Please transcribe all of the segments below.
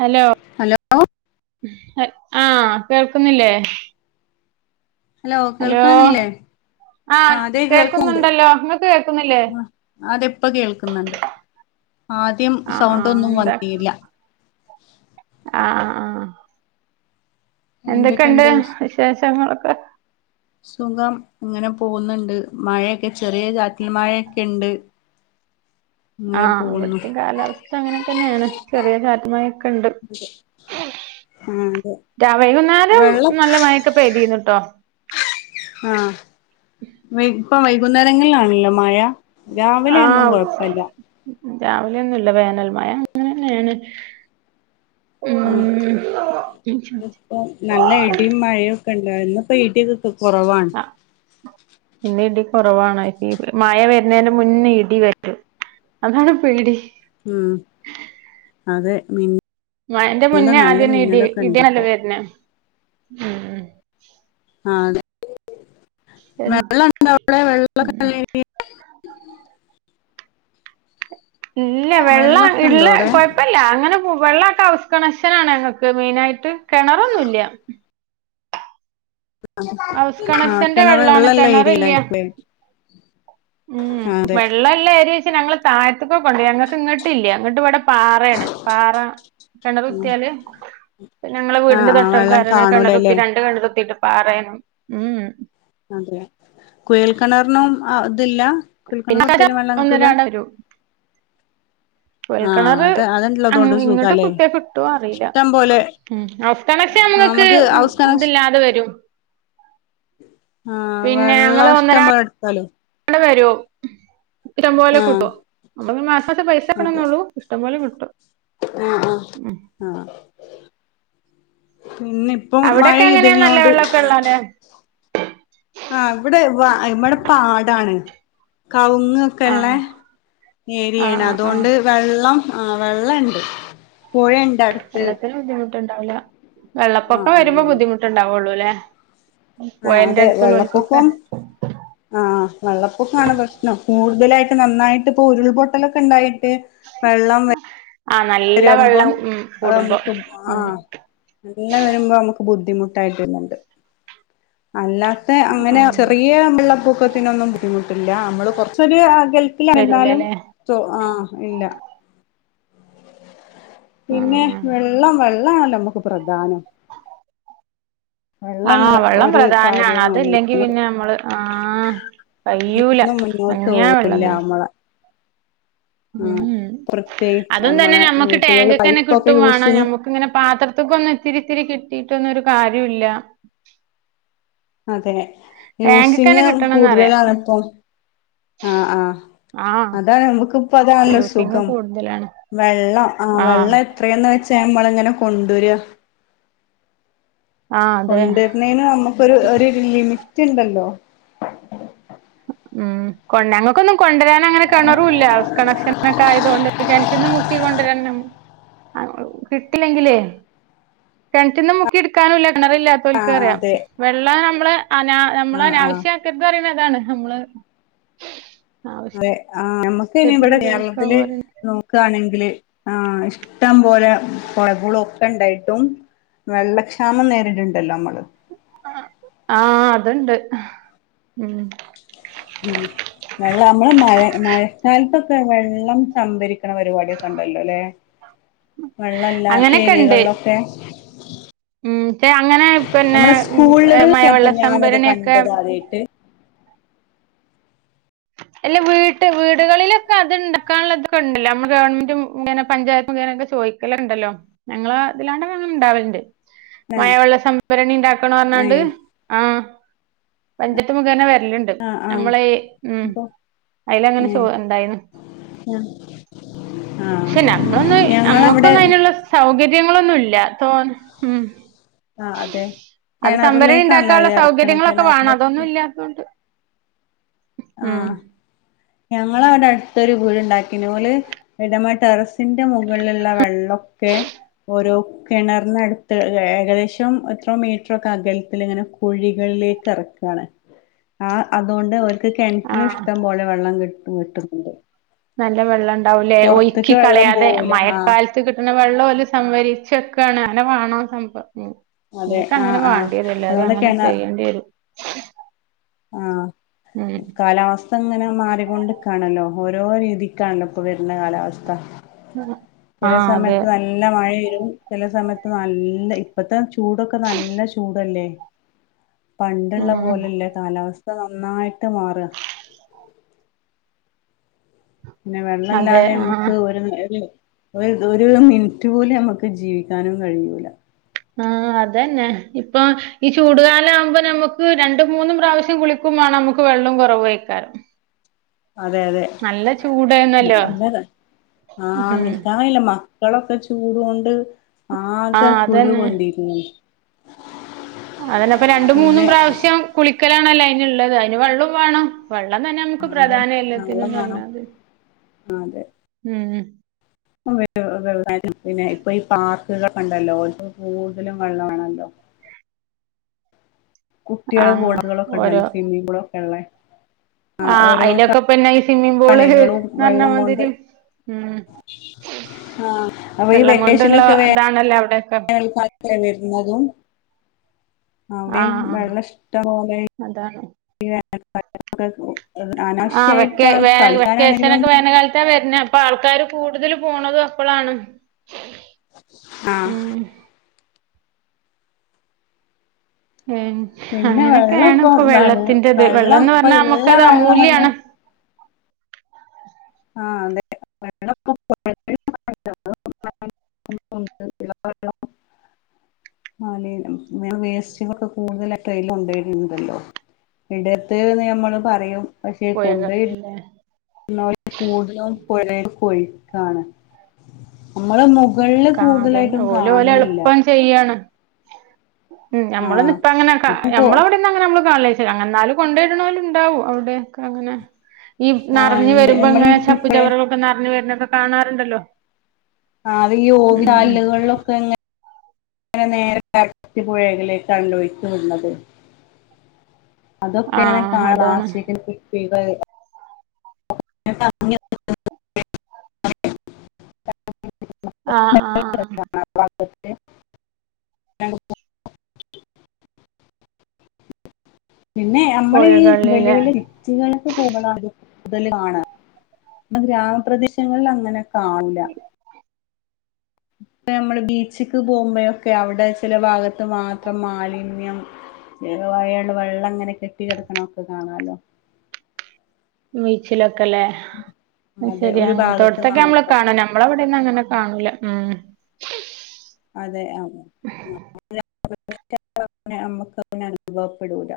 Hello hello ആഹ് കേൾക്കുന്നില്ലേ hello കേൾക്കന്നില്ലേ ആ അതെ കേൾക്ക്ണ്ട് കേക്കുന്നുണ്ടല്ലോ ഇങ്ങക്ക് കേക്കുന്നില്ലേ ആ അതെ ഇപ്പ കേൾക്കുന്നുണ്ട് ആദ്യം ആ ആ സൗണ്ടൊന്നും എന്താ വന്നീല്ല ആ ആ ആഹ് എന്തൊക്കെണ്ട് എന്തൊക്കെയുണ്ട് വിശേഷങ്ങളൊക്ക ള് സുഖം ഇങ്ങനെ പോകുന്നുണ്ട് മഴയൊക്കെ ചെറിയ ചാറ്റൽ മഴയൊക്കെ ഉണ്ട് അങ്ങനെ ആഹ് പോകുന്നു ഇവിടത്തിം കാലാവസ്ഥ അങ്ങനെക്കന്നേണ് ചെറിയ കാ [unintelligible] ക്കണ്ട് ആ അതെ രാ വൈകുന്നേരം വെള്ളം നല്ല മഴെക്ക പെയ്തീന്ന്ട്ടോ ആഹ് വൈ ഇപ്പം വൈകുന്നേരങ്ങളിലാണല്ലോ മയ രാവിലെ ഒന്നും കൊഴപ്പല്ല രാവിലെയൊന്നുംല്ല വേനൽ മഴ അങ്ങനന്നെണ് ഉം ആ ഒക്കെണ്ടായിരുന്നു ഇന്നിപ്പം ഇടി ക്കെ കൊറവാണ് ഇന്നിടി കൊറവാണ് മഴ വരുന്നേന്റ മുന്ന ഇടി വരും അതാണ് പേടി ഉം അതെ മി മഴെന്റെ ഇന്നലെ മുന്നേ നല്ല ആദ്യന്ന ഇടി മിന്നലൊക്കെ ഉണ്ട് ഇടിയാണല്ലോ ഇപ്പോ വര്ണ ഉം ആ അതെ ഉം വെള്ളണ്ടാ അവിടെ വെള്ളൊക്കെ [unintelligible] ഇല്ല വെള്ളം വെള്ളൊക്കെ ഉണ്ടോ ഇള്ള അവിടെ കൊഴപ്പല്ല അങ്ങനെ വെള്ളൊക്കെ ഹൗസ് കണക്ഷനാണ് ങ്ങക്ക് മെയിനായിട്ട് കെണറൊന്നുംല്ല ആ ആഹ് കണക്ഷന്റെ വെള്ളാണ് കെണറുള്ളെല്ല കിണറില്ല [unintelligible] ഉം വെള്ളല്ല ഏരിയക്ക് ഞങ്ങള് [unintelligible] ഇങ്ങോട്ട ഇല്ല അങ്ങോട്ട് ഇവിടെ പാറയാണ് പാറ കിണറുത്തിയാല് ഞങ്ങളെ ആ വീടിന്റെ ആ വെള്ളം [unintelligible] കിണറുത്തി കാണൂലല്ലേ രണ്ട് കിണറുത്തിട്ട് പറയണം ഉം അതെ കുഴൽ കിണറിനും ആ അല്ല കുഴൽ കിണര്‍ പിന്നെ കുത്തിയാലും വെള്ളം കിട്ടൂല കുഴൽ ആ കിണർ അത് അതുള്ളതുകൊണ്ട് ഇങ്ങോട്ട് സുഖാല്ലേ കുത്തിയ കിട്ടോന്ന് അറിയില്ല ഇഷ്ടം പോലെ [unintelligible] ആ നമക്ക് നമുക്ക് ഹൗസ് കണക്ഷൻ ഇതില്ലാതെ വരും ആഹ പിന്നെ വെള്ളം ഞങ്ങള് ഇഷ്ടം പോലെ ഒന്നരാടം എടുത്താലോ [inaudible] ഇഷ്ടം പോലെ കിട്ടോ നുക്ക് മാസത്തെ പൈസ അതെ കക്കഉള്ളൂ ഇഷ്ടം പോലെ കിട്ടും [inaudible] ആ ആ ഉം ആ പിന്നെ ഇപ്പം മഴ അവിടൊക്കെ എങ്ങനെയാ നല്ല ഇതിനോണ്ട് വെള്ളമൊക്കെ ഇട്ടത ഉള്ളോല്ലേ ആഹ ഇവിടെ വ ഇവടെ പാടാണ് കവുങ്ങ് ക്കെ ഉള്ള ആഹ് ആഹ് ഏരിയാണ് ആഹ് ആഹ് അതുകൊണ്ട് വെള്ളം ആഹ വെള്ള ണ്ട് പുഴണ്ടടുത്ത് ണ്ടാവില്ല വെള്ളപ്പൊക്കെ വരുമ്പോ ബുദ്ധിമുട്ടുണ്ടാവുള്ളു ല്ലേ [inaudible] ആ പൊഴന്റെ അതെ അടുത്തുള്ളോൽക്കൊക്കെ വെള്ളപ്പൊക്കം ആ വെള്ളപ്പൊക്കമാണ് പ്രശ്നം കൂടുതലായിട്ട് നന്നായിട്ട് ഇപ്പൊ ഉരുൾപൊട്ടലൊക്കെ ഇണ്ടായി [unintelligible] വെള്ളം ആഹ് നല്ല വരുമ്പം വെള്ളം ഉം അത് കൂടുമ്പോ നമുക്ക് ആ ഉം നല്ല വരുമ്പോം നമുക്ക് ബുദ്ധിമുട്ടായിട്ടണ്ട് അല്ലാ ത്തെ അങ്ങനെ ആഹ് ചെറിയ വെള്ളപ്പൊക്കത്തിനൊന്നും ബുദ്ധിമുട്ട് ഇല്ല നമ്മള് കുറച്ചൊരു ഗൾഫിലായിരുന്നാലും വരൂലല്ലേ [unintelligible] ആ ഇല്ല ആഹ് പിന്നെ ആഹ് വെള്ളം [unintelligible] വെള്ളാണല്ലോ നമുക്ക് പ്രധാനം- വെള്ളല്ല ആഹ് വെള്ളം ഒരു പ്രധാനാണ് കാര്യവും അത് ല്ലെങ്കി പിന്നെ അമ്മള്- ആഹ് - ജീവിതം മുന്നോട്ട് പോവില്ല നമ്മളെ- ആഹ് ഉം പ്രത്യേകിച്ച് അതും നമ്മളെ തന്നെഞമ്മക് വീട്ടുകളിൽ ടാങ്ക്ക് തന്നെ പൈപ്പൊക്കെ കിട്ടും വേണം യൂസിങ് ഞമ്മുക്ക് ഇങ്ങനെ പാത്രത്ത്കൊന്നും ഇത്തിരി ഇത്തിരി കി കിട്ടീട്ടൊന്നൊരു കാര്യോ ഇല്ല. അതെ- യൂസിങ് കിട്ടണംന്നറിയാ കൂടുതലാണ് ഇപ്പോ ആഹ് ആഹ് ആഹ് അതാണ് നമുക്കിപ്പോ അതാണല്ലോ യൂസിങ് സുഖം കൂടുതലാണ് വെള്ളം ആഹ് വെള്ളം എത്രേന്ന് വെച്ച ഞമ്മള് എങ്ങനെ കൊണ്ടുവരിക ആഹ് അതെ കൊണ്ടുവരനേണ് നമ്മുക്കൊരു ഒരു ലിമി റ്റിണ്ടല്ലോ ഉം കൊണ്ട അങ്ങക്കൊന്നും കൊണ്ടരാൻ അങ്ങനെ കെണറൂല്ല ഹൗസ് കണക്ഷൻ ഒക്കെ ആയതോണ്ട്. കെണറ്റിന്ന് മുക്കി കൊണ്ടരണം ആ കിട്ടില്ലെങ്കില് കെണറ്റിന്ന് മുക്കി എടുക്കാനു ഇല്ല കെണറില്ലാത്തോൽക്കറിയാം അതെ വെള്ളം നമ്മള് അനാ ആ നമ്മള് ആ അനാവശ്യാക്കരുതെന്ന് പറയണത് അതാണ്. നമ്മള് അതെ ആഹ് ആ നമുക്ക് പിന്നെ ആവശ്യത്തിന് ഇവിടെ ഉപയോഗിക്കാ കേരളത്തില് പറയണ നോക്കാണെങ്കില് ആ ഇഷ്ടം പോലെ പൊളകുളൊക്കെ ഉണ്ടായിട്ടും വെള്ളക്ഷാമം നേരിട്‌ണ്ടല്ലോ നമ്മള് ആഹ് അതുണ്ട് ഉം ഉം വെള്ളം നമ്മള് മഴ മഴക്കാലത്തൊക്കെ വെള്ളം സംഭരി ക്കണ പരിപാടൊക്കെ ഇണ്ടല്ലോ അല്ലെ വെള്ളം ഇല്ലാത്ത അങ്ങനെയൊക്കെ ഉണ്ട് ഏര്യകളിലൊക്കെ. ഉം പക്ഷെ അങ്ങനെ പിന്നെ സ്കൂളുകളിലൊക്കെ അപ്പൊ മഴവെള്ള ഞാനത് സംഭരണിയൊക്കെ കണ്ടത് ആദ്യായിട്ട് അല്ല വീട്ട് വീടുകളിലൊക്കെ അത്ണ്ടാക്കാനുള്ളതൊക്കെ ഉണ്ടല്ലൊ നമ്മള് ഗവൺമെന്റും ഇങ്ങനെ പഞ്ചായത്തും ഇങ്ങനൊക്കെ ചോദിക്കലുണ്ടല്ലോ ഞങ്ങള് അതിലാണ്ടങ്ങ നെ ഇണ്ടാവലുണ്ട് ഏ മഴവെള്ള സംഭരണി ഇണ്ടാക്കണം ഏ പറഞ്ഞാണ്ട് ആഹ് പഞ്ചാത്ത് മുഖേന വേ ല്ലണ്ട് ആ ആ നമ്മളെ ഇ ഉം അപ്പൊ അതില്ങ്ങനെ ഏ ചോയ് ണ്ടായിൻ ആ ആഹ് ക്ഷെ ഞങ്ങള്ളോന്ന് ഞങ്ങളവിടെ നമ്മക്കൊന്നും അതിനുള്ള സൗക ര്യങ്ങളൊന്നു ഇല്ല. തോൻ ഉം ആഹ് അതെ അത് സംഭരണി കിണറിലേക്കാണല്ലോ അത് ഇണ്ടാക്കാനുള്ള ഇറക്കണ സൗകര്യങ്ങളൊക്കെ വേണം കിണറിന്റെ അതൊന്നും ഇല്ലാത്തൊണ്ട് ആഹ് ഞങ്ങളവിടെ അടുത്തൊരു വീട്ണ്ടാക്കി നോള് വീട്മ്മേടെറസ് ത്തിന്റെ മുകളിലുള്ള വെള്ളൊക്കെ ഒരോ കെണറിനടുത്ത് ഏകദേശം എത്രോ മീറ്ററൊക്കെ അകലത്തിലിങ്ങനെ കുഴികളിലേക്ക് എറക്കുകാണ് ആ അതുകൊണ്ട് ഒ ക്ക് കെണറ്റിലും ആഹ് ഇഷ്ടം പോലെ വെള്ളം കി വെട്ടുന്നുണ്ട് നല്ല വെള്ളം ണ്ടാവില്ലേ ഒയ്ക്കി വെള്ളം കളയാതെ പോവൂല ആഹ് മയക്കാലത്ത് കിട്ടുന്ന വെള്ളോ ല് സംവരിച്ച്ക്കാണ് അങ്ങനെ വേണോ സംഭ ഉം അതെ എയ്ക്കങ്ങനെ ആഹ് ആഹ് വേണ്ടിയതില്ല എല്ലാരും അതുകൊണ്ട് അങ്ങനെ ചെയ്യേണ്ടി വരും ങാ ഉം കാലാവസ് പ്പങ്ങനെ മാറിക്കൊണ്ട്ക്കാണല്ലോ ഓരോ രീതിക്കാണല്ലോ ഇപ്പ വരുന്ന കാലാവസ്ഥ ചെല ആഹ് അതെ സമയത്ത് നല്ല മഴ വരും ചെല സമയ നല്ല ഇപ്പത്തെ ചൂടൊക്കെ നല്ല ചൂടല്ലേ പണ്ട്ള്ള ഉം പോലല്ലെ കാലാവസ് ഇപ്പ നന്നായിട്ട് മാറുക പിന്നെ അതെ വെള്ളല്ലാതെ ആഹ് നമ്മുക്ക് ഒരു [unintelligible] ഒരു ഇതോരെ ഒരു മിനിറ്റ് പോലും നമ്മുക്ക് ജീവിക്കാനും കഴിയൂല ങാ അതന്നെ ഇപ്പൊ ഈ ചൂടുകാലം ആകുമ്പോ നമ്മുക്ക് രണ്ടും മൂന്നും പ്രാവശ്യം കുളിക്കും മേണം നമുക്ക് വെള്ളോം കൊറ്വായിക്കാറ് അതെ അതെ ആ ഉം നിക്കാങ്കയില്ലമ്മ ഞങ്ങളൊക്കെച്ചൂട്കൊണ്ട് ആകെ ആഹ് കുരു കൊണ്ടിരുന്നു അതന്പ്പ രണ്ടും മൂന്നും പിന്നെ പ്രാവശ്യം കുളിക്ക പക്കലാണല്ലോ അതിനുള്ളത് അതിന് വെള്ളവും വേണം വെള്ളം തന്നെ നമുക്ക് പ്രധാനം എല്ലാത്തിനുന്ന് പറഞ്ഞാത് ആതെ ഉം ഉം വ്യ വ്യവാസായത്തിന് പിന്നെ ഇപ്പൊ ഈ പാർക്കുകൾ ഒണ്ടല്ലോ അവ്ക് കൂടുതലും വെള്ളംവേണോല്ലോ കുട്ടികള് ആഹ് ബോർഡുകളൊക്കെ ഓരോ ഉണ്ടല്ലോ സ്വിമ്മിംഗ് പൂളൊക്കെ ഒള്ളേ ആഹ് അതിലൊക്കെപ്പിന്നെ ഈ സ്വിമ്മിങ് കളികളും വെള്ളം കൊണ്ട് പൂള്ന്ന്റഞ്മാതിരി ഉ ആ വെള്ളം കൊണ്ടുള്ള ഇതാണല്ലോ അവിടെ ക്കാലല്ലേ വരുന്നതും അവയും ആഹ് വെള്ളം ഇഷ്ടം പോലെ അതാണ് [unintelligible] ആ വെ അനാവശ്യായിട്ടാണ് കളിക്കാനാണെങ്കിലും വെക്കേഷനൊക്കെ വേനൽ കാലത്താ വരുന്നെ അപ്പൊ ആൾക്കാാര് കൂടുതൽ പോണതും അപ്പോളാണ് ആ ഉം പിന്നെ അങ്ങനെയൊക്കെയ വെള്ളം ആണ് ഇപ്പൊ വെള്ളത്തിൻന്റെറത് വെള്ളം വെള്ളംന്ന് ഇപ്പൊ പറഞ്ഞാ ഇള്ള നമ്മുക്ക അത് വെള്ളം തന്നെ അമൂല്യാണ് ആഹ അതെ [unintelligible] വേസ്റ്റൊക്കെ കൂടുതലടൽ കൊണ്ട വരണ്ടല്ലോ ഇടത്ത്ന്ന് നമ്മള് പറയും പോയത എന്ന കൂടുതലും പോര പോയി കാണ കാ അതന്നെ ഓല ഓലെ കാണുന്നില്ല എളുപ്പം ചെയ്യാണ് ഉം നമ്മ ആഹ് ഇപ്പ അങ്ങനെ ഇപ്പൊ കൊ നമ്മവിടെന്ന് അങ്ങന നമ്മ കാ അങ്ങ എന്നാലും കൊണ്ടുവരുന്നൊരു ഉണ്ടാവും അവിടെയ ഒക്കെ അങ്ങനെ ഈ ആഹ് നിറഞ്ഞഞ് ഇണ്ട് വരുമ്പോ നമ്മള് ഇങ്ങനെ ചപ്പു ഇപ്പഴേ ചവറുകളൊക്കെ നിറഞ്ഞ വരുന്ന ഒക്കെ കാണാറുണ്ടല്ലോ അത് ഈ ഓവി ഉം ചാലുകൾ എങ്ങനെ അങ്ങനെ നേര അകത്തി പുഴകിലേക്കാണ് ലൊഴിച്ചു വിന്നത് അതൊക്കെ ആ അങ്ങനെ അതാണ് ശരി [inaudible] ആഹ് ആഹ് ആഹ് ഓക്കെ താങ്ക് യ പിന്നെ നമ്മള് ഈ വലിയ പുഴകളിലെ വലിയ വ്യക്തികൾക്കെ പോകണം കൂടുതൽ കാണ ഗ്രാമപ്രദേശങ്ങളിൽ അങ്ങനെ കാവല ഇപ്പ നമ്മള് ബീച്ചക്ക് പോകുമ്പോഴൊക്കെ അവിടെ ചില ഭാഗത്ത് മാത്രം മാലിന്യം ച വയാള് വെള്ളം അങ്ങനെ കെട്ടി കിടക്കണംൊക്കെ കാണാാലോ [unintelligible] അതെ ഒരു ശെരിയാണ് ഭാഗത്ത് അങ്ങനത്തെൊടത്തൊക്കെ നമ്മള് മാത്രം കാണ നമ്മള അന്ന അങ്ങനെ കാണൂല ഉ അതെ ആ [unintelligible] മ്മക്ക് അനുഭവപ്പെടൂല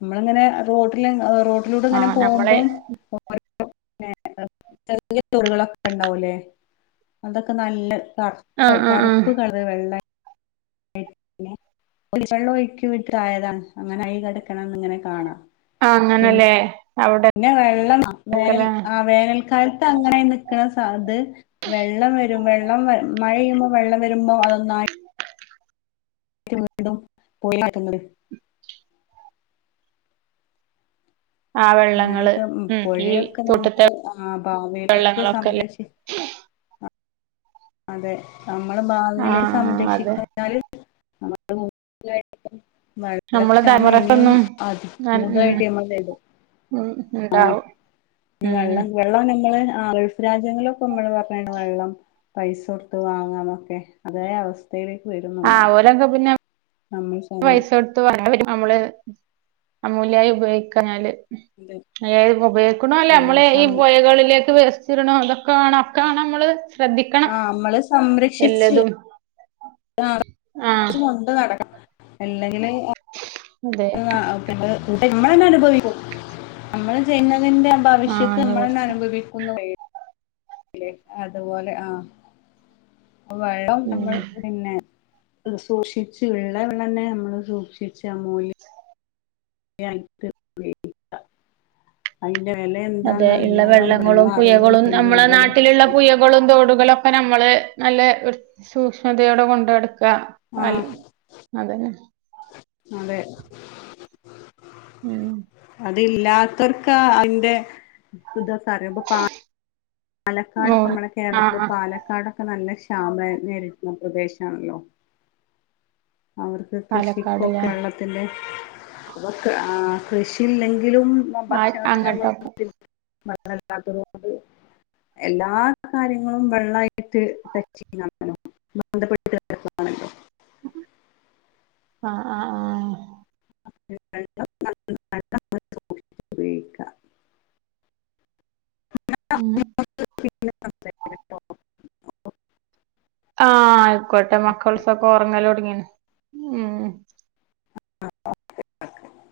നമ്മളങ്ങനെ റോഡിൽ റോട്ടിലൂടെ ഇങ്ങനെ ആഹ് പോകുമ്പോ നമ്മളെ ചെറിയ ചൊറികളൊക്കെ ഉണ്ടാവുല്ലേ അതൊക്കെ നല്ല ആഹ് ആഹ് [inaudible] ആഹ് ഉപ്പ് കടല വെള്ളെ [unintelligible] വെള്ളം ഒഴിക്കിവിട്ടായതാ അങ്ങനെയി കിടക്കണംന്ന് ഇങ്ങനെ കാണാ ആ അങ്ങനല്ലെ പിന്നെ വെള്ളം വേനൽ ആ വേനൽക്കാലത്ത് അങ്ങനെ നിക്ക്ണ ട്ടാ അത് വെള്ളം വരും വെള്ളം മഴെയ്യുമ്പോ വെള്ളം വരുമ്പോ അതുന്നായി വീണ്ടും പോയി [unintelligible] ന്നത് ആ വെള്ളങ്ങള് അങ്ങനെയോക്കെ ഉം ഈ പുഴയൊക്കെ നമ്മൾ തോട്ടത്തെ ആ ഭാവിയിലേക്ക് വെള്ളങ്ങളൊക്കെല്ലേ സംരക്ഷി അതെ നമ്മുടെ ഭാവിൽ ആഹ് അതെ സംരക്ഷിക്കാഞ്ഞാല് നമ്മ മ [unintelligible] നമ്മളെ മഴവെള്ളക്ഷാമം ഇനിയും തലമുറക്കൊന്നും അതികൂടുതൽആയിട്ട് ന്നമ്മൾ [unintelligible] ടും ഇണ്ടാവും മ് നമ്മൾ ഗൾഫ് രാജ്യങ്ങളോക്കെ നമ്മള് പറഞ്ഞ വെള്ളം പൈസ കൊടുത്ത് വാങ്ങാന്നൊക്കെ അതേ അവസ്ഥ യിലേക്ക് വരുന്നമ്മളൊക്കെ പയ്സൊടുതു [unintelligible] നമ്മള് അമൂല്ലിയായി ഉപയോഗിക്കാഞ്ഞാല് അതായത് ഉപയോഗിക്കണ അല്ലേ ആ നമ്മള ഈ സം പുഴകളിലേ വേസ്റ്റിട്ട്ണ് അതൊക്കാണോ ഒക്കാണം നമ്മള് ശ്രദ്ധിക്കണം ആ നമ്മള് സംരക്ഷിച്ച് എല്ലതും [unintelligible] ആഹ് കൊണ്ട് നടക്കണം അല്ലെങ്കിൽ അതെ [unintelligible] പിന്നെ കൂട്ട നമ്മളന്നെ അനുഭവിക്കും നമ്മള് ചെയ്ന്നെ തിന്റെ ആഹ് ഭവിഷ്യത്ത് അയിനെ നമ്മളന്നെ കുറിച്ച് അനുഭവിക്കും ന്ന് പറയും ല്ലേ അതുപോലെ ആ വെള്ളം നമ്മൾ ഉം പിന്നെ സൂക്ഷിച്ചു ഉള്ള വെള്ളനെ നമ്മള് സൂക്ഷിച്ച അമൂല്യ യിട്ട് ഉപയോഗിക്കാ അതെ ഇള്ളെ വെള്ളങ്ങളും പുഴകളും അറിയുള്ളൂ നമ്മളെ കൂടുതലും നാട്ടിലുള്ള പുഴകളും തോടും കളൊക്കെ നമ്മള് നല്ല ഒരു സൂക്ഷ്മതയോടെ കൊണ്ടട്ക്ക ക്കാ അ അല്ല ആഹ് അതന്നെ അതെ ഉം അതില്ലാത്തവർക്കേ അതിന്റെ ഇതാക്കെ അറിയും പ്പാ പാലക്കാടൊക്കെ മോൾ നമ്മളുടെ ആഹ് കേരളത്തില് ആഹ് പാലക്കാടൊക്കെ നല്ല ഇ ക്ഷാമം നേരിടുന്ന പ്രദേശാണല്ലോ അവർക്ക് കൃഷിക്കും കെ പാലക്കാട്ല്ലേ വെള്ളത്തിന്റെ അപ്പൊ ആഹ് കൃഷിയില്ലെങ്കിൽ ഇല്ലെങ്കിലും ആ ഭക്ഷണത്തിന് നമ്മൾ അങ്ങട്ടൊക്കെ ബുദ്ധി വെള്ളല്ലാത്തത് കൊണ്ട് എല്ലാ കാര്യങ്ങളും വെള്ളമായിട്ട് ടച്ച് ചെയനാണല്ലോ ബന്ധപ്പെട്ടിട്ടാണല്ലോ ആഹ് ആഹ് ആഹ് [unintelligible] ഉപയോഗിക്ക ഉം പിന്നെ [unintelligible] ആഹ് കോട്ട മക്കൾസ് ഒക്കെ ഉറങ്ങലോ ട്ങ്ങിണ് ഉം [unintelligible]